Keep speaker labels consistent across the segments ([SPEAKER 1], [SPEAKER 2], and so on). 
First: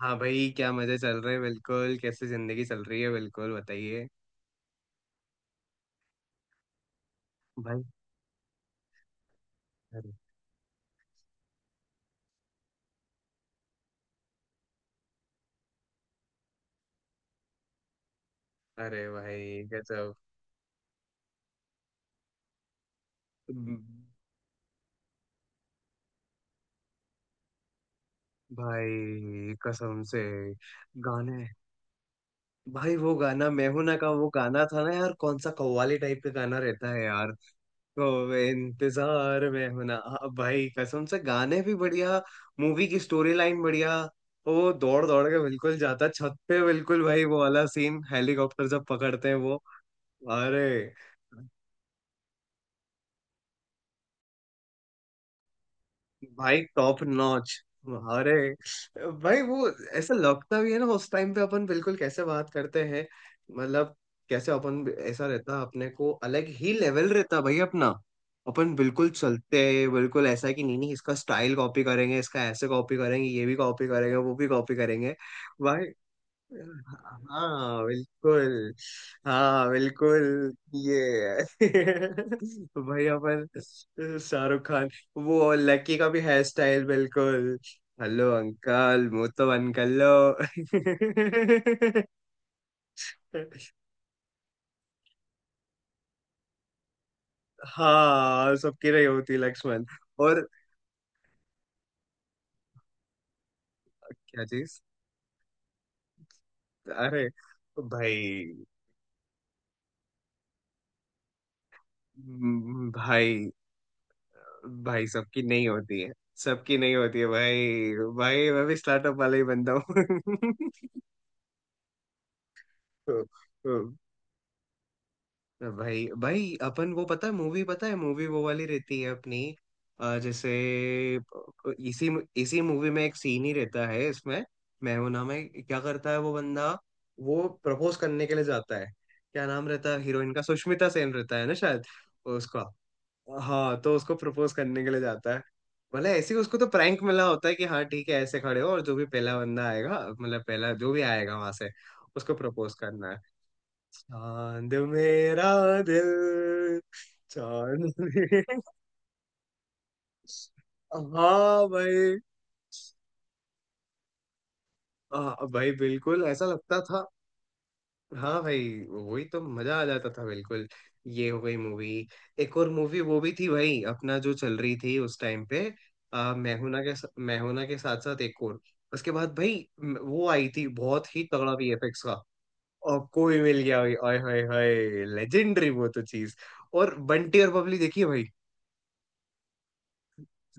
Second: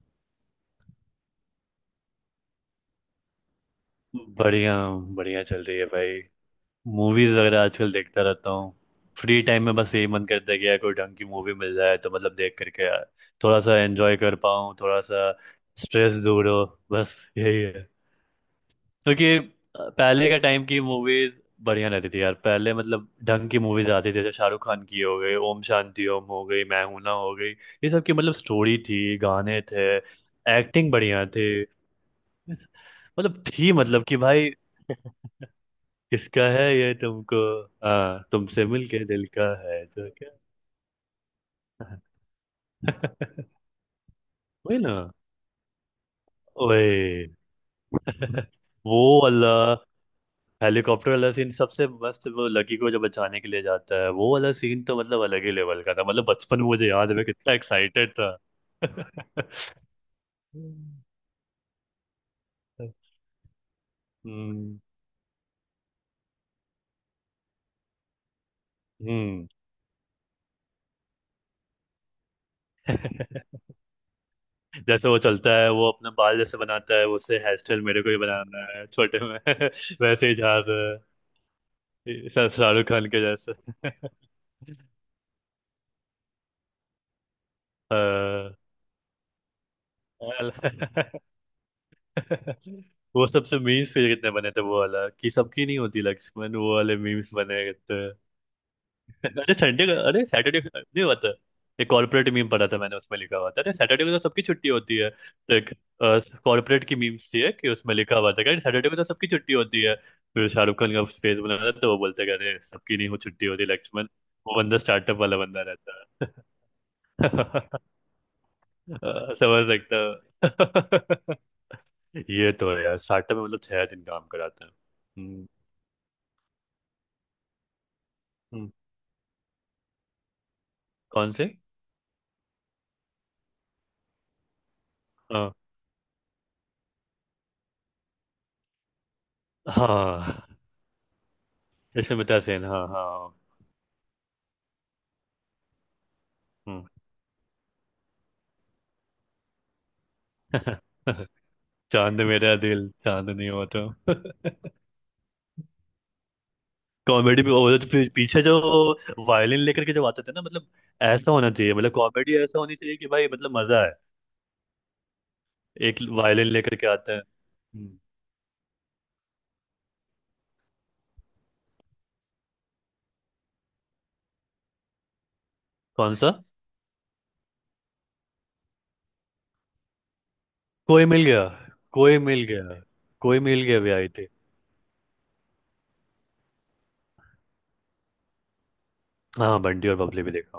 [SPEAKER 1] हाँ भाई, क्या मजे चल रहे हैं? बिल्कुल कैसे जिंदगी चल रही है, बिल्कुल बताइए।
[SPEAKER 2] बढ़िया। बढ़िया चल रही है भाई। मूवीज वगैरह
[SPEAKER 1] भाई!
[SPEAKER 2] आजकल देखता रहता हूँ। फ्री टाइम में बस यही
[SPEAKER 1] अरे!
[SPEAKER 2] मन करता है कि यार कोई ढंग की मूवी मिल जाए तो मतलब देख करके यार थोड़ा सा एंजॉय कर पाऊँ, थोड़ा सा स्ट्रेस दूर हो। बस यही है।
[SPEAKER 1] अरे
[SPEAKER 2] क्योंकि
[SPEAKER 1] भाई गजब।
[SPEAKER 2] पहले का टाइम की मूवीज बढ़िया रहती थी यार। पहले मतलब ढंग की
[SPEAKER 1] हम्म।
[SPEAKER 2] मूवीज आती थी, जैसे शाहरुख खान की हो गई, ओम शांति ओम हो गई, मैं हूं ना हो गई। ये सब की मतलब स्टोरी थी,
[SPEAKER 1] भाई
[SPEAKER 2] गाने थे,
[SPEAKER 1] कसम से
[SPEAKER 2] एक्टिंग बढ़िया
[SPEAKER 1] गाने।
[SPEAKER 2] थी।
[SPEAKER 1] भाई वो
[SPEAKER 2] मतलब
[SPEAKER 1] गाना मैं
[SPEAKER 2] थी
[SPEAKER 1] हूं ना
[SPEAKER 2] मतलब
[SPEAKER 1] का,
[SPEAKER 2] कि
[SPEAKER 1] वो
[SPEAKER 2] भाई
[SPEAKER 1] गाना था ना यार, कौन सा कव्वाली टाइप का
[SPEAKER 2] किसका
[SPEAKER 1] गाना
[SPEAKER 2] है
[SPEAKER 1] रहता
[SPEAKER 2] ये
[SPEAKER 1] है यार?
[SPEAKER 2] तुमको, हाँ
[SPEAKER 1] तो
[SPEAKER 2] तुमसे मिलके दिल
[SPEAKER 1] इंतजार
[SPEAKER 2] का
[SPEAKER 1] मैं हूं
[SPEAKER 2] है
[SPEAKER 1] ना।
[SPEAKER 2] तो
[SPEAKER 1] हाँ,
[SPEAKER 2] क्या।
[SPEAKER 1] भाई कसम से गाने भी बढ़िया। मूवी की स्टोरी लाइन बढ़िया। वो
[SPEAKER 2] वही ना।
[SPEAKER 1] दौड़ दौड़ के बिल्कुल जाता छत पे,
[SPEAKER 2] ओए
[SPEAKER 1] बिल्कुल भाई वो वाला सीन, हेलीकॉप्टर जब
[SPEAKER 2] वो
[SPEAKER 1] पकड़ते हैं
[SPEAKER 2] वाला
[SPEAKER 1] वो। अरे
[SPEAKER 2] हेलीकॉप्टर वाला सीन सबसे मस्त। वो लकी को जब बचाने के लिए जाता है वो वाला सीन, तो मतलब अलग ही लेवल का था। मतलब बचपन
[SPEAKER 1] भाई
[SPEAKER 2] में मुझे
[SPEAKER 1] टॉप
[SPEAKER 2] याद है मैं
[SPEAKER 1] नॉच।
[SPEAKER 2] कितना एक्साइटेड
[SPEAKER 1] अरे
[SPEAKER 2] था।
[SPEAKER 1] भाई वो। ऐसा लगता भी है ना उस टाइम पे अपन बिल्कुल कैसे बात करते हैं, मतलब। कैसे
[SPEAKER 2] हम्म।
[SPEAKER 1] अपन, ऐसा रहता अपने को, अलग ही लेवल रहता भाई अपना। अपन बिल्कुल
[SPEAKER 2] हम्म।
[SPEAKER 1] चलते हैं, बिल्कुल ऐसा है कि नहीं नहीं इसका स्टाइल कॉपी करेंगे, इसका ऐसे कॉपी करेंगे, ये भी कॉपी करेंगे, वो भी कॉपी
[SPEAKER 2] जैसे
[SPEAKER 1] करेंगे।
[SPEAKER 2] वो चलता है, वो
[SPEAKER 1] भाई,
[SPEAKER 2] अपना बाल जैसे बनाता है, उससे हेयर स्टाइल
[SPEAKER 1] हाँ
[SPEAKER 2] मेरे को ही
[SPEAKER 1] बिल्कुल।
[SPEAKER 2] बनाना है छोटे में।
[SPEAKER 1] हाँ बिल्कुल।
[SPEAKER 2] वैसे ही जा रहा
[SPEAKER 1] ये
[SPEAKER 2] है, शाहरुख
[SPEAKER 1] भाई
[SPEAKER 2] खान के जैसे।
[SPEAKER 1] अपन शाहरुख खान, वो लकी का भी हेयर स्टाइल बिल्कुल। हेलो
[SPEAKER 2] हाँ।
[SPEAKER 1] अंकल मुंह तो बंद कर लो।
[SPEAKER 2] अल- वो सबसे मीम्स फिर कितने बने थे, वो वाला कि सबकी नहीं होती लक्ष्मण, वो वाले मीम्स बने कितने।
[SPEAKER 1] हाँ, सबकी रही होती
[SPEAKER 2] अरे
[SPEAKER 1] लक्ष्मण।
[SPEAKER 2] संडे का, अरे
[SPEAKER 1] और
[SPEAKER 2] सैटरडे नहीं हुआ था। एक कॉर्पोरेट मीम पढ़ा था मैंने, उसमें लिखा हुआ था अरे सैटरडे को तो सबकी
[SPEAKER 1] क्या
[SPEAKER 2] छुट्टी
[SPEAKER 1] चीज।
[SPEAKER 2] होती है। तो एक कॉर्पोरेट की
[SPEAKER 1] अरे
[SPEAKER 2] मीम्स थी है कि उसमें लिखा हुआ था कि अरे
[SPEAKER 1] भाई!
[SPEAKER 2] सैटरडे को तो सबकी छुट्टी होती है। फिर शाहरुख खान का फेस बना था तो वो बोलते कि अरे सबकी नहीं हो छुट्टी
[SPEAKER 1] भाई!
[SPEAKER 2] होती लक्ष्मण। वो बंदा
[SPEAKER 1] भाई
[SPEAKER 2] स्टार्टअप वाला
[SPEAKER 1] सबकी
[SPEAKER 2] बंदा
[SPEAKER 1] नहीं होती है।
[SPEAKER 2] रहता
[SPEAKER 1] सबकी नहीं होती है
[SPEAKER 2] है।
[SPEAKER 1] भाई। भाई मैं भी स्टार्टअप वाला ही
[SPEAKER 2] समझ
[SPEAKER 1] बंदा
[SPEAKER 2] सकता
[SPEAKER 1] हूँ।
[SPEAKER 2] हूँ। ये तो है यार,
[SPEAKER 1] हाँ,
[SPEAKER 2] स्टार्टअप में मतलब छह
[SPEAKER 1] हाँ।
[SPEAKER 2] दिन काम कराता है। हम्म।
[SPEAKER 1] भाई, भाई अपन वो पता है मूवी, पता है मूवी वो वाली
[SPEAKER 2] हम्म,
[SPEAKER 1] रहती है अपनी। जैसे
[SPEAKER 2] कौन से?
[SPEAKER 1] इसी इसी मूवी में एक सीन ही रहता है इसमें। मैं हूं ना, मैं
[SPEAKER 2] हाँ
[SPEAKER 1] क्या करता है वो बंदा? वो प्रपोज करने के लिए जाता है। क्या नाम रहता है हीरोइन का?
[SPEAKER 2] हाँ
[SPEAKER 1] सुष्मिता सेन रहता है ना शायद।
[SPEAKER 2] इसमें मिता सेन,
[SPEAKER 1] उसका।
[SPEAKER 2] हाँ हाँ।
[SPEAKER 1] हाँ, तो उसको प्रपोज करने के लिए जाता है। मतलब ऐसे ही उसको तो
[SPEAKER 2] हम्म।
[SPEAKER 1] प्रैंक मिला होता है कि हाँ ठीक है, ऐसे खड़े हो, और जो भी पहला बंदा आएगा, मतलब पहला जो भी आएगा वहां से
[SPEAKER 2] चांद
[SPEAKER 1] उसको
[SPEAKER 2] मेरा
[SPEAKER 1] प्रपोज
[SPEAKER 2] दिल,
[SPEAKER 1] करना है।
[SPEAKER 2] चांद नहीं हुआ तो।
[SPEAKER 1] चांद मेरा दिल,
[SPEAKER 2] कॉमेडी भी वो जो
[SPEAKER 1] चांद
[SPEAKER 2] पीछे जो
[SPEAKER 1] में-
[SPEAKER 2] वायलिन लेकर के जब आते थे ना, मतलब ऐसा होना
[SPEAKER 1] हाँ
[SPEAKER 2] चाहिए, मतलब
[SPEAKER 1] भाई।
[SPEAKER 2] कॉमेडी ऐसा होनी चाहिए कि भाई मतलब मजा है।
[SPEAKER 1] हाँ भाई
[SPEAKER 2] एक
[SPEAKER 1] बिल्कुल ऐसा
[SPEAKER 2] वायलिन लेकर
[SPEAKER 1] लगता
[SPEAKER 2] के
[SPEAKER 1] था।
[SPEAKER 2] आता है। हम्म।
[SPEAKER 1] हाँ भाई, वही तो मजा आ जाता था बिल्कुल। ये हो गई मूवी। एक और मूवी वो भी थी भाई अपना, जो चल रही थी उस टाइम पे।
[SPEAKER 2] कौन सा?
[SPEAKER 1] मैहुना के साथ साथ एक और। उसके बाद भाई, वो आई थी
[SPEAKER 2] कोई
[SPEAKER 1] बहुत
[SPEAKER 2] मिल
[SPEAKER 1] ही
[SPEAKER 2] गया।
[SPEAKER 1] तगड़ा वीएफएक्स
[SPEAKER 2] कोई
[SPEAKER 1] का।
[SPEAKER 2] मिल गया।
[SPEAKER 1] और कोई
[SPEAKER 2] कोई
[SPEAKER 1] मिल
[SPEAKER 2] मिल
[SPEAKER 1] गया
[SPEAKER 2] गया भी
[SPEAKER 1] भाई,
[SPEAKER 2] आई
[SPEAKER 1] आय
[SPEAKER 2] थी।
[SPEAKER 1] हाय हाय, लेजेंडरी वो तो चीज। और बंटी और बबली देखिए भाई।
[SPEAKER 2] हाँ बंटी और बबली भी देखा।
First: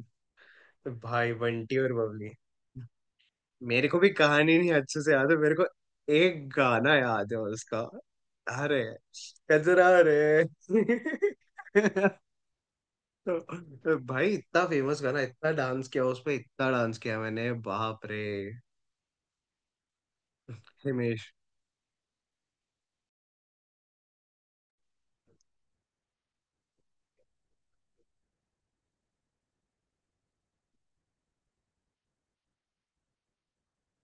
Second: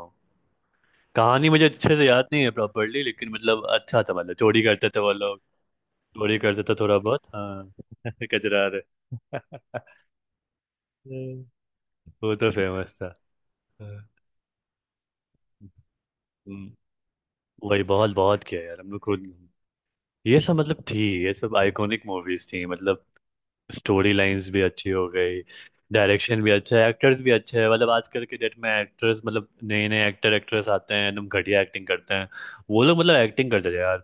[SPEAKER 1] भाई
[SPEAKER 2] कहानी मुझे
[SPEAKER 1] बंटी और
[SPEAKER 2] अच्छे से याद
[SPEAKER 1] बबली।
[SPEAKER 2] नहीं है प्रॉपरली, लेकिन मतलब
[SPEAKER 1] मेरे को
[SPEAKER 2] अच्छा
[SPEAKER 1] भी
[SPEAKER 2] समझ लो
[SPEAKER 1] कहानी
[SPEAKER 2] चोरी
[SPEAKER 1] नहीं
[SPEAKER 2] करते थे
[SPEAKER 1] अच्छे
[SPEAKER 2] वो
[SPEAKER 1] से याद है
[SPEAKER 2] लोग।
[SPEAKER 1] मेरे को।
[SPEAKER 2] चोरी
[SPEAKER 1] एक
[SPEAKER 2] करते थे
[SPEAKER 1] गाना
[SPEAKER 2] थोड़ा बहुत
[SPEAKER 1] याद है
[SPEAKER 2] हाँ।
[SPEAKER 1] उसका।
[SPEAKER 2] कचरा रहे।
[SPEAKER 1] अरे, कजरा रे।
[SPEAKER 2] वो तो फेमस था।
[SPEAKER 1] तो
[SPEAKER 2] हाँ।
[SPEAKER 1] भाई इतना फेमस गाना, इतना डांस किया उसपे, इतना
[SPEAKER 2] हम्म।
[SPEAKER 1] डांस किया मैंने,
[SPEAKER 2] वही
[SPEAKER 1] बाप
[SPEAKER 2] बहुत
[SPEAKER 1] रे।
[SPEAKER 2] बहुत किया यार हम लोग खुद। ये सब मतलब थी,
[SPEAKER 1] हिमेश!
[SPEAKER 2] ये सब आइकॉनिक मूवीज थी मतलब। स्टोरी लाइंस भी अच्छी हो गई, डायरेक्शन भी अच्छा है, एक्टर्स भी अच्छे हैं। मतलब आजकल के डेट में एक्टर्स मतलब नए नए एक्टर एक्ट्रेस आते हैं एकदम घटिया एक्टिंग करते हैं। वो लोग मतलब एक्टिंग करते थे यार।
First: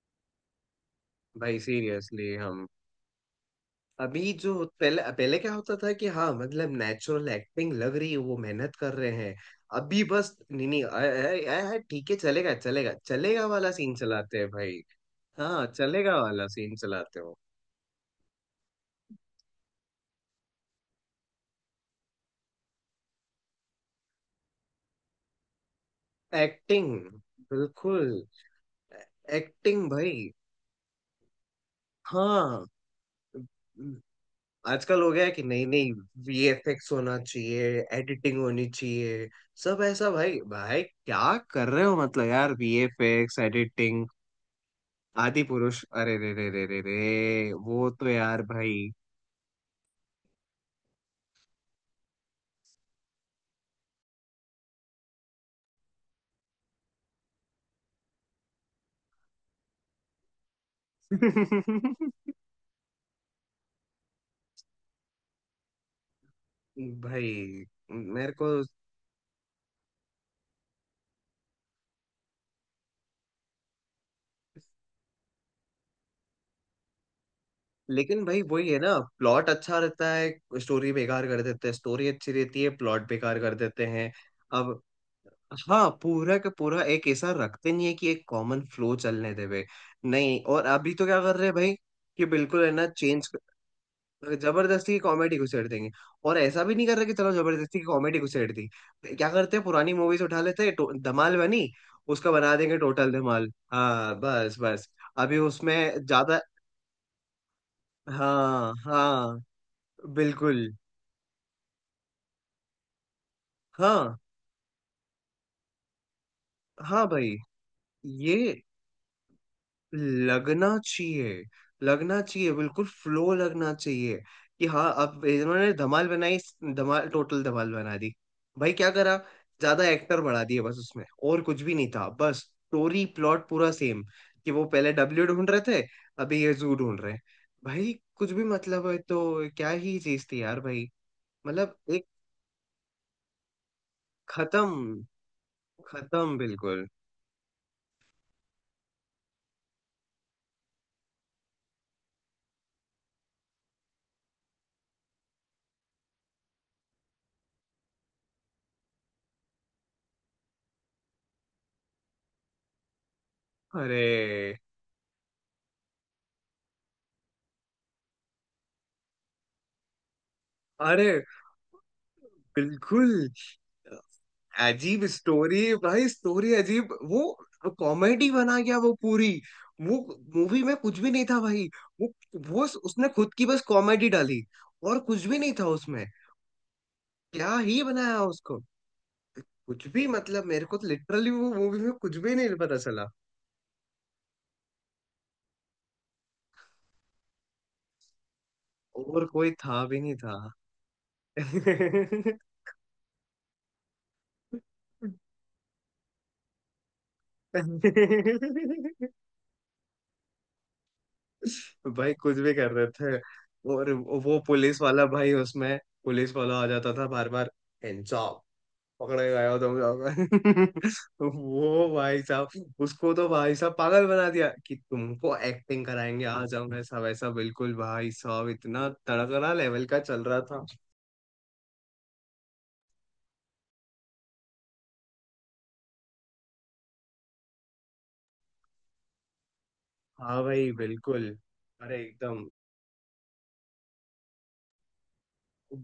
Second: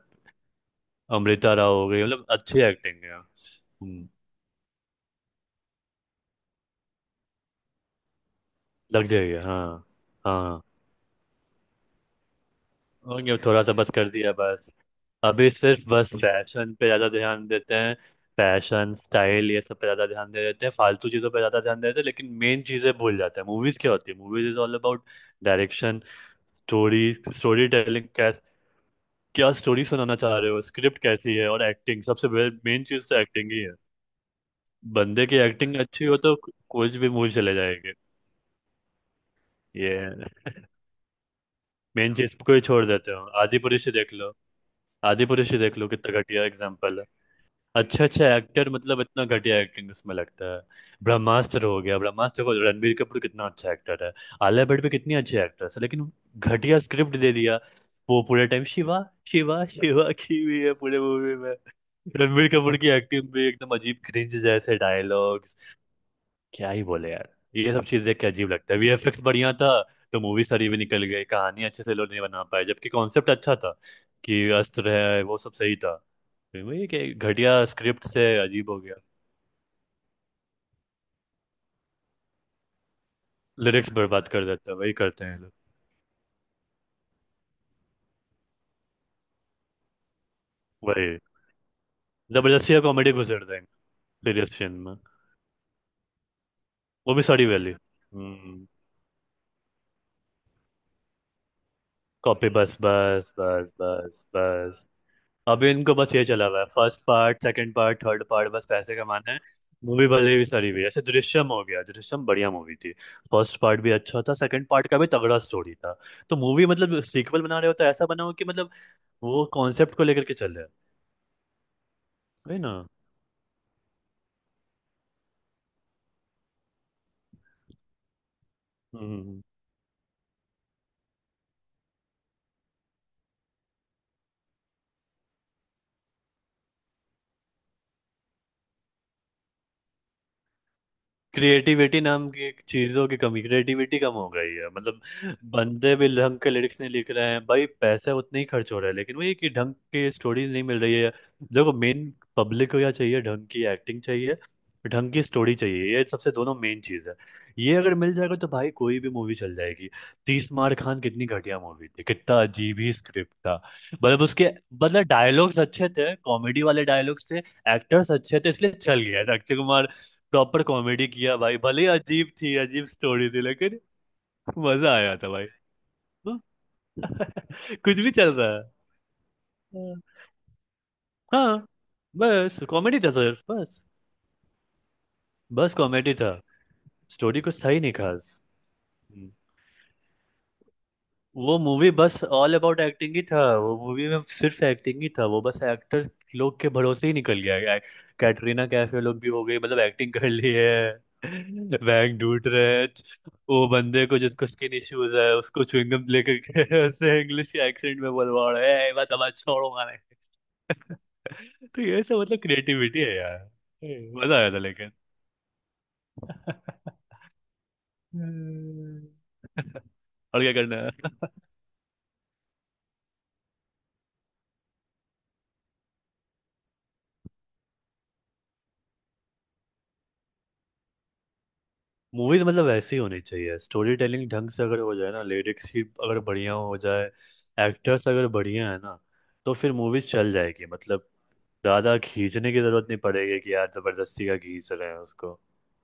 [SPEAKER 2] अमृता
[SPEAKER 1] भाई
[SPEAKER 2] राव हो गई मतलब
[SPEAKER 1] सीरियसली
[SPEAKER 2] अच्छी
[SPEAKER 1] हम।
[SPEAKER 2] एक्टिंग है। हम्म।
[SPEAKER 1] अभी जो, पहले पहले क्या होता था कि हाँ मतलब नेचुरल एक्टिंग लग रही है, वो मेहनत कर
[SPEAKER 2] लग
[SPEAKER 1] रहे
[SPEAKER 2] जाएगी
[SPEAKER 1] हैं।
[SPEAKER 2] हाँ।
[SPEAKER 1] अभी बस
[SPEAKER 2] हाँ
[SPEAKER 1] नहीं नहीं ठीक है चलेगा चलेगा
[SPEAKER 2] और ये
[SPEAKER 1] चलेगा
[SPEAKER 2] थोड़ा
[SPEAKER 1] वाला
[SPEAKER 2] सा बस
[SPEAKER 1] सीन
[SPEAKER 2] कर दिया
[SPEAKER 1] चलाते हैं
[SPEAKER 2] बस।
[SPEAKER 1] भाई।
[SPEAKER 2] अभी
[SPEAKER 1] हाँ,
[SPEAKER 2] सिर्फ बस
[SPEAKER 1] चलेगा वाला
[SPEAKER 2] फैशन
[SPEAKER 1] सीन
[SPEAKER 2] पे ज़्यादा
[SPEAKER 1] चलाते हो।
[SPEAKER 2] ध्यान देते हैं। फैशन स्टाइल ये सब पे ज़्यादा ध्यान दे देते हैं, फालतू चीज़ों पे ज़्यादा ध्यान दे देते हैं, लेकिन मेन चीज़ें भूल जाते हैं। मूवीज़ क्या होती है, movies is all about direction,
[SPEAKER 1] acting
[SPEAKER 2] story, story telling
[SPEAKER 1] बिल्कुल।
[SPEAKER 2] कैस, क्या स्टोरी
[SPEAKER 1] एक्टिंग
[SPEAKER 2] सुनाना
[SPEAKER 1] भाई।
[SPEAKER 2] चाह रहे हो, स्क्रिप्ट कैसी है, और एक्टिंग सबसे
[SPEAKER 1] हाँ।
[SPEAKER 2] मेन चीज़ तो एक्टिंग ही है।
[SPEAKER 1] आजकल हो गया
[SPEAKER 2] बंदे
[SPEAKER 1] है
[SPEAKER 2] की
[SPEAKER 1] कि नहीं
[SPEAKER 2] एक्टिंग
[SPEAKER 1] नहीं
[SPEAKER 2] अच्छी हो तो
[SPEAKER 1] वीएफएक्स
[SPEAKER 2] कुछ भी
[SPEAKER 1] होना
[SPEAKER 2] मूवी चले
[SPEAKER 1] चाहिए,
[SPEAKER 2] जाएंगे।
[SPEAKER 1] एडिटिंग होनी चाहिए। सब ऐसा
[SPEAKER 2] ये
[SPEAKER 1] भाई, भाई क्या कर रहे हो
[SPEAKER 2] मेन
[SPEAKER 1] मतलब
[SPEAKER 2] चीज
[SPEAKER 1] यार,
[SPEAKER 2] को ही छोड़ देते हो।
[SPEAKER 1] वीएफएक्स
[SPEAKER 2] आदिपुरुष ही
[SPEAKER 1] एडिटिंग।
[SPEAKER 2] देख लो,
[SPEAKER 1] आदि
[SPEAKER 2] आदिपुरुष ही देख
[SPEAKER 1] पुरुष,
[SPEAKER 2] लो
[SPEAKER 1] अरे
[SPEAKER 2] कितना
[SPEAKER 1] रे
[SPEAKER 2] घटिया
[SPEAKER 1] रे रे रे
[SPEAKER 2] एग्जाम्पल है।
[SPEAKER 1] रे, वो
[SPEAKER 2] अच्छा
[SPEAKER 1] तो
[SPEAKER 2] अच्छा
[SPEAKER 1] यार
[SPEAKER 2] एक्टर
[SPEAKER 1] भाई।
[SPEAKER 2] मतलब इतना घटिया एक्टिंग उसमें लगता है। ब्रह्मास्त्र हो गया, ब्रह्मास्त्र को रणबीर कपूर कितना अच्छा एक्टर है, आलिया भट्ट भी कितनी अच्छी एक्ट्रेस है, लेकिन घटिया स्क्रिप्ट दे दिया। वो पूरे टाइम शिवा शिवा शिवा की हुई है पूरे मूवी में। रणबीर कपूर की एक्टिंग भी एकदम अजीब, क्रिंज जैसे डायलॉग, क्या ही बोले यार।
[SPEAKER 1] भाई
[SPEAKER 2] ये सब चीज देख के
[SPEAKER 1] मेरे को।
[SPEAKER 2] अजीब लगता है। वीएफएक्स बढ़िया था तो मूवी सारी भी निकल गई, कहानी अच्छे से लोग नहीं बना पाए, जबकि कॉन्सेप्ट अच्छा था कि अस्त्र है, वो सब सही था। फिर वही कि घटिया स्क्रिप्ट
[SPEAKER 1] लेकिन
[SPEAKER 2] से
[SPEAKER 1] भाई वही
[SPEAKER 2] अजीब
[SPEAKER 1] है
[SPEAKER 2] हो
[SPEAKER 1] ना,
[SPEAKER 2] गया।
[SPEAKER 1] प्लॉट अच्छा रहता है स्टोरी बेकार कर देते हैं, स्टोरी अच्छी रहती है प्लॉट बेकार कर देते
[SPEAKER 2] लिरिक्स
[SPEAKER 1] हैं।
[SPEAKER 2] बर्बाद कर देता है,
[SPEAKER 1] अब
[SPEAKER 2] वही करते हैं ये लोग।
[SPEAKER 1] हाँ, पूरा का पूरा एक ऐसा रखते नहीं है कि एक कॉमन फ्लो चलने देवे। नहीं, और अभी तो
[SPEAKER 2] वही
[SPEAKER 1] क्या कर रहे हैं भाई, कि बिल्कुल है
[SPEAKER 2] जबरदस्ती
[SPEAKER 1] ना
[SPEAKER 2] कॉमेडी
[SPEAKER 1] चेंज।
[SPEAKER 2] घुसेड़ देंगे सीरियस फिल्म
[SPEAKER 1] जबरदस्ती
[SPEAKER 2] में।
[SPEAKER 1] की कॉमेडी को छेड़ देंगे। और ऐसा भी नहीं कर रहे कि
[SPEAKER 2] वो भी
[SPEAKER 1] चलो
[SPEAKER 2] सारी वैली।
[SPEAKER 1] जबरदस्ती की कॉमेडी को छेड़ दी।
[SPEAKER 2] हम्म।
[SPEAKER 1] क्या करते हैं, पुरानी मूवीज उठा लेते हैं। धमाल बनी, उसका
[SPEAKER 2] कॉपी
[SPEAKER 1] बना देंगे
[SPEAKER 2] बस
[SPEAKER 1] टोटल
[SPEAKER 2] बस
[SPEAKER 1] धमाल।
[SPEAKER 2] बस
[SPEAKER 1] हाँ
[SPEAKER 2] बस
[SPEAKER 1] बस बस।
[SPEAKER 2] बस।
[SPEAKER 1] अभी
[SPEAKER 2] अभी इनको
[SPEAKER 1] उसमें
[SPEAKER 2] बस ये
[SPEAKER 1] ज्यादा,
[SPEAKER 2] चला हुआ है first part second part third part, बस
[SPEAKER 1] हाँ
[SPEAKER 2] पैसे कमाना है।
[SPEAKER 1] हाँ
[SPEAKER 2] मूवी भले भी
[SPEAKER 1] बिल्कुल।
[SPEAKER 2] सारी भी, जैसे दृश्यम हो गया, दृश्यम बढ़िया मूवी थी। फर्स्ट पार्ट भी
[SPEAKER 1] हाँ
[SPEAKER 2] अच्छा था, सेकंड पार्ट का भी तगड़ा स्टोरी था। तो मूवी मतलब
[SPEAKER 1] हाँ भाई,
[SPEAKER 2] सीक्वल बना रहे हो तो ऐसा बनाओ
[SPEAKER 1] ये
[SPEAKER 2] कि मतलब वो कॉन्सेप्ट को लेकर के चल रहे
[SPEAKER 1] लगना चाहिए, लगना चाहिए
[SPEAKER 2] है ना।
[SPEAKER 1] बिल्कुल फ्लो लगना चाहिए। कि हाँ अब इन्होंने धमाल बनाई, धमाल टोटल धमाल बना दी। भाई क्या
[SPEAKER 2] हम्म।
[SPEAKER 1] करा, ज्यादा एक्टर बढ़ा दिए बस उसमें, और कुछ भी नहीं था, बस स्टोरी प्लॉट पूरा सेम। कि वो पहले डब्ल्यू ढूंढ रहे थे, अभी ये जू ढूंढ रहे हैं भाई। कुछ भी मतलब, है तो क्या ही चीज थी यार भाई। मतलब
[SPEAKER 2] क्रिएटिविटी
[SPEAKER 1] एक,
[SPEAKER 2] नाम की एक चीजों की कमी, क्रिएटिविटी कम हो गई है
[SPEAKER 1] खत्म।
[SPEAKER 2] मतलब। बंदे भी
[SPEAKER 1] खत्म
[SPEAKER 2] ढंग के लिरिक्स
[SPEAKER 1] बिल्कुल।
[SPEAKER 2] नहीं लिख रहे हैं भाई, पैसे उतने ही खर्च हो रहे हैं, लेकिन वही कि ढंग की स्टोरीज नहीं मिल रही है। देखो मेन पब्लिक को क्या चाहिए, ढंग की एक्टिंग चाहिए, ढंग की स्टोरी चाहिए, ये सबसे दोनों मेन चीज है। ये अगर मिल जाएगा तो भाई कोई भी मूवी चल जाएगी। तीस मार खान कितनी घटिया मूवी थी, कितना अजीब ही स्क्रिप्ट था। मतलब उसके
[SPEAKER 1] अरे,
[SPEAKER 2] मतलब डायलॉग्स अच्छे थे, कॉमेडी वाले डायलॉग्स थे, एक्टर्स अच्छे थे, इसलिए चल गया था। अक्षय कुमार प्रॉपर कॉमेडी
[SPEAKER 1] अरे
[SPEAKER 2] किया भाई, भले ही अजीब थी, अजीब
[SPEAKER 1] बिल्कुल,
[SPEAKER 2] स्टोरी थी लेकिन मजा
[SPEAKER 1] अजीब
[SPEAKER 2] आया था भाई।
[SPEAKER 1] स्टोरी भाई,
[SPEAKER 2] हाँ।
[SPEAKER 1] स्टोरी अजीब। वो
[SPEAKER 2] कुछ भी
[SPEAKER 1] कॉमेडी
[SPEAKER 2] चल
[SPEAKER 1] बना
[SPEAKER 2] रहा
[SPEAKER 1] गया वो पूरी।
[SPEAKER 2] है।
[SPEAKER 1] वो मूवी में कुछ भी नहीं था भाई।
[SPEAKER 2] हाँ
[SPEAKER 1] वो
[SPEAKER 2] बस
[SPEAKER 1] वो
[SPEAKER 2] कॉमेडी
[SPEAKER 1] उसने
[SPEAKER 2] था सर
[SPEAKER 1] खुद की बस
[SPEAKER 2] बस।
[SPEAKER 1] कॉमेडी डाली, और कुछ भी नहीं था
[SPEAKER 2] बस
[SPEAKER 1] उसमें।
[SPEAKER 2] कॉमेडी था, स्टोरी
[SPEAKER 1] क्या
[SPEAKER 2] कुछ था ही
[SPEAKER 1] ही
[SPEAKER 2] नहीं
[SPEAKER 1] बनाया
[SPEAKER 2] खास।
[SPEAKER 1] उसको।
[SPEAKER 2] हम्म।
[SPEAKER 1] कुछ भी मतलब, मेरे को तो लिटरली वो
[SPEAKER 2] वो
[SPEAKER 1] मूवी
[SPEAKER 2] मूवी
[SPEAKER 1] में कुछ
[SPEAKER 2] बस
[SPEAKER 1] भी
[SPEAKER 2] ऑल
[SPEAKER 1] नहीं पता
[SPEAKER 2] अबाउट
[SPEAKER 1] चला।
[SPEAKER 2] एक्टिंग ही था, वो मूवी में सिर्फ एक्टिंग ही था, वो बस एक्टर लोग के भरोसे ही निकल गया। कैटरीना कैफ ये लोग
[SPEAKER 1] और
[SPEAKER 2] भी हो
[SPEAKER 1] कोई
[SPEAKER 2] गई मतलब
[SPEAKER 1] था भी
[SPEAKER 2] एक्टिंग
[SPEAKER 1] नहीं
[SPEAKER 2] कर
[SPEAKER 1] था।
[SPEAKER 2] ली है। बैंक ढूंढ रहे हैं वो बंदे को जिसको स्किन इश्यूज है उसको च्युइंगम लेकर के उससे इंग्लिश एक्सेंट में बोलवा रहे हैं "ए, बस अब छोड़ो मारे। तो ये
[SPEAKER 1] भाई
[SPEAKER 2] सब
[SPEAKER 1] कुछ
[SPEAKER 2] मतलब
[SPEAKER 1] भी कर रहे
[SPEAKER 2] क्रिएटिविटी है
[SPEAKER 1] थे।
[SPEAKER 2] यार।
[SPEAKER 1] और
[SPEAKER 2] ए, मजा
[SPEAKER 1] वो
[SPEAKER 2] आया था
[SPEAKER 1] पुलिस
[SPEAKER 2] लेकिन।
[SPEAKER 1] वाला भाई उसमें, पुलिस वाला आ जाता था बार बार,
[SPEAKER 2] हम्म।
[SPEAKER 1] पकड़े गए हो तुम लोग।
[SPEAKER 2] और क्या करना है।
[SPEAKER 1] तो वो भाई साहब, उसको तो भाई साहब पागल बना दिया कि तुमको एक्टिंग कराएंगे, आ जाओ, ऐसा वैसा, बिल्कुल भाई साहब इतना तड़कना लेवल का चल रहा था।
[SPEAKER 2] मूवीज मतलब वैसे ही होनी चाहिए, स्टोरी टेलिंग ढंग से अगर हो जाए ना, लिरिक्स ही अगर बढ़िया हो जाए, एक्टर्स अगर बढ़िया है ना, तो फिर मूवीज चल
[SPEAKER 1] हाँ
[SPEAKER 2] जाएगी
[SPEAKER 1] भाई
[SPEAKER 2] मतलब।
[SPEAKER 1] बिल्कुल। अरे
[SPEAKER 2] ज़्यादा
[SPEAKER 1] एकदम।
[SPEAKER 2] खींचने की ज़रूरत नहीं पड़ेगी कि यार ज़बरदस्ती का खींच रहे हैं उसको।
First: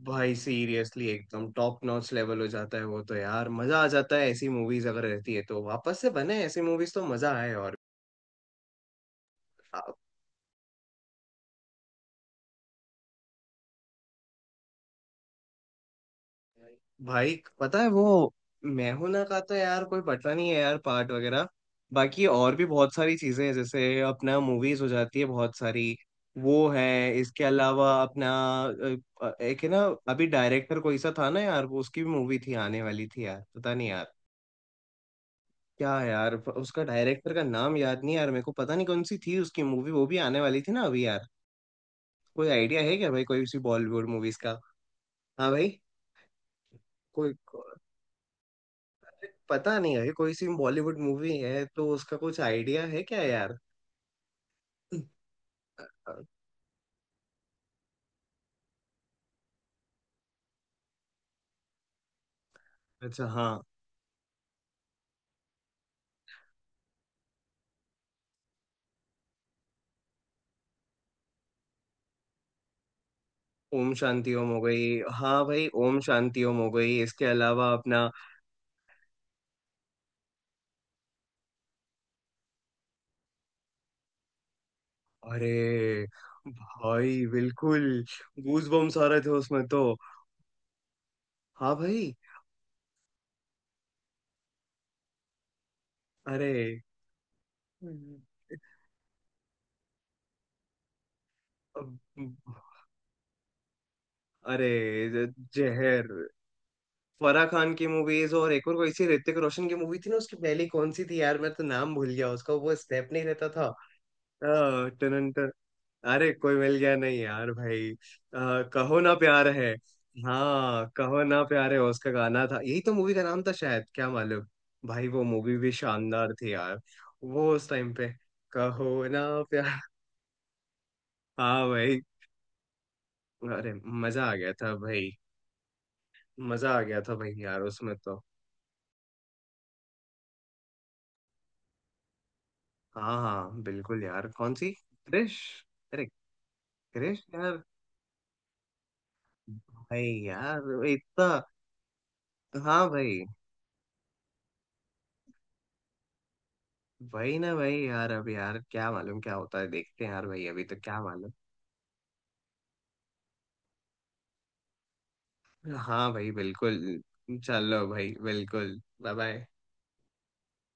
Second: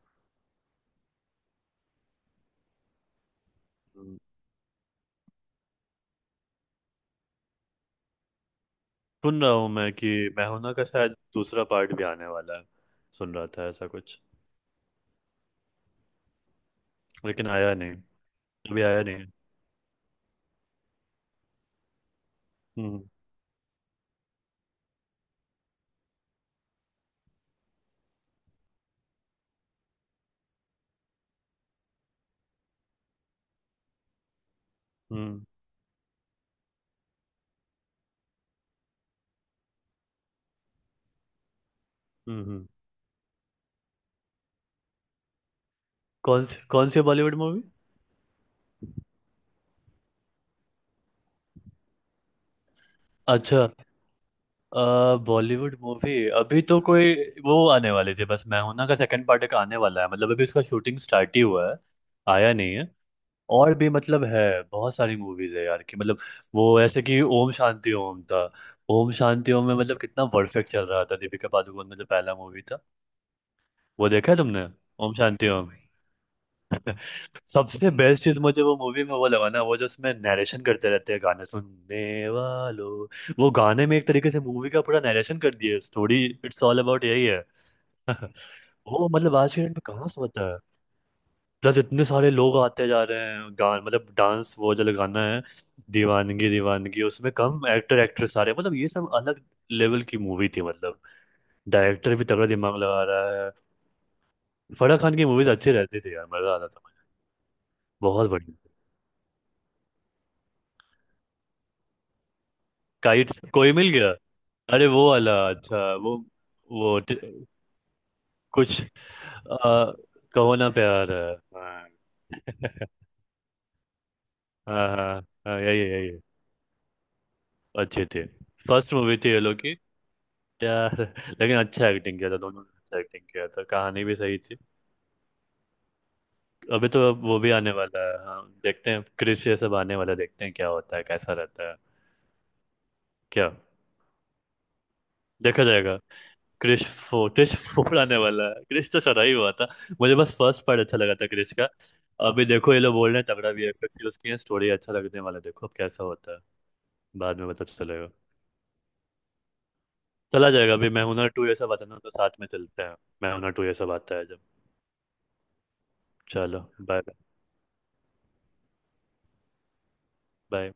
[SPEAKER 1] भाई सीरियसली एकदम टॉप नॉच लेवल हो जाता है वो तो यार, मजा आ जाता
[SPEAKER 2] हम्म,
[SPEAKER 1] है। ऐसी मूवीज अगर रहती है तो वापस से बने ऐसी मूवीज तो मजा आए।
[SPEAKER 2] सुन रहा हूँ मैं
[SPEAKER 1] और
[SPEAKER 2] कि मैं हूं ना का शायद दूसरा पार्ट भी आने वाला है। सुन रहा था ऐसा कुछ,
[SPEAKER 1] भाई,
[SPEAKER 2] लेकिन आया
[SPEAKER 1] पता है
[SPEAKER 2] नहीं,
[SPEAKER 1] वो,
[SPEAKER 2] अभी
[SPEAKER 1] मैं
[SPEAKER 2] आया
[SPEAKER 1] हूं ना
[SPEAKER 2] नहीं।
[SPEAKER 1] का तो यार कोई पता नहीं है यार, पार्ट वगैरह। बाकी और भी बहुत
[SPEAKER 2] हम्म।
[SPEAKER 1] सारी चीजें हैं, जैसे अपना मूवीज हो जाती है बहुत सारी। वो है। इसके अलावा अपना, एक है ना, अभी डायरेक्टर कोई सा था ना यार, वो उसकी भी मूवी थी आने वाली थी यार, पता नहीं यार
[SPEAKER 2] हम्म।
[SPEAKER 1] क्या है यार। उसका डायरेक्टर का नाम याद नहीं यार मेरे को, पता नहीं कौन सी थी उसकी मूवी, वो भी आने वाली थी ना अभी यार।
[SPEAKER 2] हम्म।
[SPEAKER 1] कोई
[SPEAKER 2] हम्म।
[SPEAKER 1] आइडिया है क्या भाई, कोई सी बॉलीवुड मूवीज का? हाँ भाई।
[SPEAKER 2] कौन सी
[SPEAKER 1] कोई
[SPEAKER 2] बॉलीवुड मूवी?
[SPEAKER 1] पता नहीं है, कोई सी बॉलीवुड मूवी है तो उसका कुछ आइडिया है क्या यार?
[SPEAKER 2] अच्छा, बॉलीवुड मूवी। अभी तो कोई वो आने वाली थी, बस मैं हूं ना का सेकंड पार्ट का आने वाला है मतलब अभी उसका शूटिंग स्टार्ट ही हुआ है, आया नहीं है।
[SPEAKER 1] अच्छा, हाँ
[SPEAKER 2] और भी मतलब है बहुत सारी मूवीज है यार, कि मतलब वो ऐसे कि ओम शांति ओम था। ओम शांति ओम में मतलब कितना परफेक्ट चल रहा था। दीपिका पादुकोण में जो पहला मूवी था,
[SPEAKER 1] ओम
[SPEAKER 2] वो देखा
[SPEAKER 1] शांति
[SPEAKER 2] है
[SPEAKER 1] ओम हो
[SPEAKER 2] तुमने,
[SPEAKER 1] गई।
[SPEAKER 2] ओम
[SPEAKER 1] हाँ
[SPEAKER 2] शांति
[SPEAKER 1] भाई,
[SPEAKER 2] ओम।
[SPEAKER 1] ओम शांति ओम हो गई। इसके अलावा
[SPEAKER 2] सबसे
[SPEAKER 1] अपना,
[SPEAKER 2] बेस्ट चीज मुझे वो मूवी में वो लगा ना, वो जो उसमें नरेशन करते रहते हैं गाने सुनने वालों, वो गाने में एक तरीके से मूवी का पूरा नरेशन कर दिया,
[SPEAKER 1] अरे
[SPEAKER 2] स्टोरी इट्स ऑल अबाउट
[SPEAKER 1] भाई
[SPEAKER 2] यही है।
[SPEAKER 1] बिल्कुल। गूज बम्स आ
[SPEAKER 2] वो
[SPEAKER 1] रहे थे
[SPEAKER 2] मतलब आज के
[SPEAKER 1] उसमें
[SPEAKER 2] डेट
[SPEAKER 1] तो।
[SPEAKER 2] में कहाँ से होता है।
[SPEAKER 1] हाँ
[SPEAKER 2] प्लस इतने
[SPEAKER 1] भाई।
[SPEAKER 2] सारे लोग आते जा रहे हैं, गान मतलब डांस वो जो गाना है दीवानगी
[SPEAKER 1] अरे।
[SPEAKER 2] दीवानगी उसमें कम एक्टर
[SPEAKER 1] हम्म।
[SPEAKER 2] एक्ट्रेस आ रहे हैं, मतलब ये सब अलग लेवल की मूवी थी मतलब।
[SPEAKER 1] अब-
[SPEAKER 2] डायरेक्टर भी तगड़ा दिमाग लगा रहा है।
[SPEAKER 1] अरे
[SPEAKER 2] फराह खान की मूवीज अच्छी रहती
[SPEAKER 1] जहर।
[SPEAKER 2] थी यार, मजा आता था।
[SPEAKER 1] फराह खान की
[SPEAKER 2] बहुत
[SPEAKER 1] मूवीज, और
[SPEAKER 2] बढ़िया।
[SPEAKER 1] एक और कोई सी ऋतिक रोशन की मूवी थी ना, उसकी पहली कौन सी थी यार, मैं तो नाम भूल गया उसका, वो स्टेप नहीं
[SPEAKER 2] काइट्स,
[SPEAKER 1] रहता
[SPEAKER 2] कोई मिल गया, अरे वो वाला
[SPEAKER 1] था।
[SPEAKER 2] अच्छा वो
[SPEAKER 1] अरे, कोई मिल गया
[SPEAKER 2] वो
[SPEAKER 1] नहीं
[SPEAKER 2] ट-
[SPEAKER 1] यार भाई।
[SPEAKER 2] कुछ
[SPEAKER 1] कहो ना प्यार है।
[SPEAKER 2] आ, कहो ना
[SPEAKER 1] हाँ,
[SPEAKER 2] प्यार
[SPEAKER 1] कहो
[SPEAKER 2] है।
[SPEAKER 1] ना प्यार है,
[SPEAKER 2] हाँ
[SPEAKER 1] उसका गाना था, यही तो मूवी का नाम था शायद, क्या मालूम।
[SPEAKER 2] हाँ।
[SPEAKER 1] भाई
[SPEAKER 2] हाँ,
[SPEAKER 1] वो मूवी
[SPEAKER 2] हाँ,
[SPEAKER 1] भी
[SPEAKER 2] यही है, यही है।
[SPEAKER 1] शानदार थी यार। वो उस टाइम
[SPEAKER 2] अच्छे
[SPEAKER 1] पे,
[SPEAKER 2] थे। फर्स्ट
[SPEAKER 1] कहो
[SPEAKER 2] मूवी
[SPEAKER 1] ना
[SPEAKER 2] थी ये लोग की
[SPEAKER 1] प्यार,
[SPEAKER 2] यार, लेकिन
[SPEAKER 1] हाँ
[SPEAKER 2] अच्छा
[SPEAKER 1] भाई।
[SPEAKER 2] एक्टिंग किया था दोनों ने, अच्छा एक्टिंग किया था,
[SPEAKER 1] अरे,
[SPEAKER 2] कहानी भी
[SPEAKER 1] मजा आ
[SPEAKER 2] सही
[SPEAKER 1] गया
[SPEAKER 2] थी।
[SPEAKER 1] था भाई। मजा आ
[SPEAKER 2] अभी
[SPEAKER 1] गया
[SPEAKER 2] तो
[SPEAKER 1] था
[SPEAKER 2] अब
[SPEAKER 1] भाई
[SPEAKER 2] वो भी
[SPEAKER 1] यार,
[SPEAKER 2] आने
[SPEAKER 1] उसमें
[SPEAKER 2] वाला है
[SPEAKER 1] तो।
[SPEAKER 2] हाँ, देखते हैं, क्रिश ये सब आने वाला है, देखते हैं क्या होता है कैसा रहता है।
[SPEAKER 1] हाँ
[SPEAKER 2] क्या
[SPEAKER 1] हाँ बिल्कुल यार। कौन सी क्रिश,
[SPEAKER 2] देखा जाएगा।
[SPEAKER 1] अरे
[SPEAKER 2] क्रिश
[SPEAKER 1] क्रिश
[SPEAKER 2] फोर क्रिश
[SPEAKER 1] यार?
[SPEAKER 2] फोर आने वाला है, क्रिश तो चला ही हुआ था।
[SPEAKER 1] भाई
[SPEAKER 2] मुझे बस फर्स्ट
[SPEAKER 1] यार
[SPEAKER 2] पार्ट अच्छा लगा था
[SPEAKER 1] इतना,
[SPEAKER 2] क्रिश का। अभी देखो ये
[SPEAKER 1] हाँ
[SPEAKER 2] लोग बोल रहे
[SPEAKER 1] भाई
[SPEAKER 2] हैं तगड़ा वीएफएक्स यूज किए, स्टोरी अच्छा लगने वाला है, देखो अब कैसा होता है।
[SPEAKER 1] वही
[SPEAKER 2] बाद में
[SPEAKER 1] ना
[SPEAKER 2] पता
[SPEAKER 1] भाई
[SPEAKER 2] चलेगा,
[SPEAKER 1] यार, अब यार क्या मालूम क्या होता है, देखते हैं यार भाई,
[SPEAKER 2] चला
[SPEAKER 1] अभी
[SPEAKER 2] जाएगा।
[SPEAKER 1] तो
[SPEAKER 2] अभी
[SPEAKER 1] क्या
[SPEAKER 2] मैं हुनर
[SPEAKER 1] मालूम।
[SPEAKER 2] टू ये सब आता है ना, तो साथ में चलते हैं। मैं हुनर 2 ये सब आता है जब।
[SPEAKER 1] हाँ भाई
[SPEAKER 2] चलो,
[SPEAKER 1] बिल्कुल।
[SPEAKER 2] बाय।
[SPEAKER 1] चलो भाई बिल्कुल, बाय बाय।
[SPEAKER 2] बाय।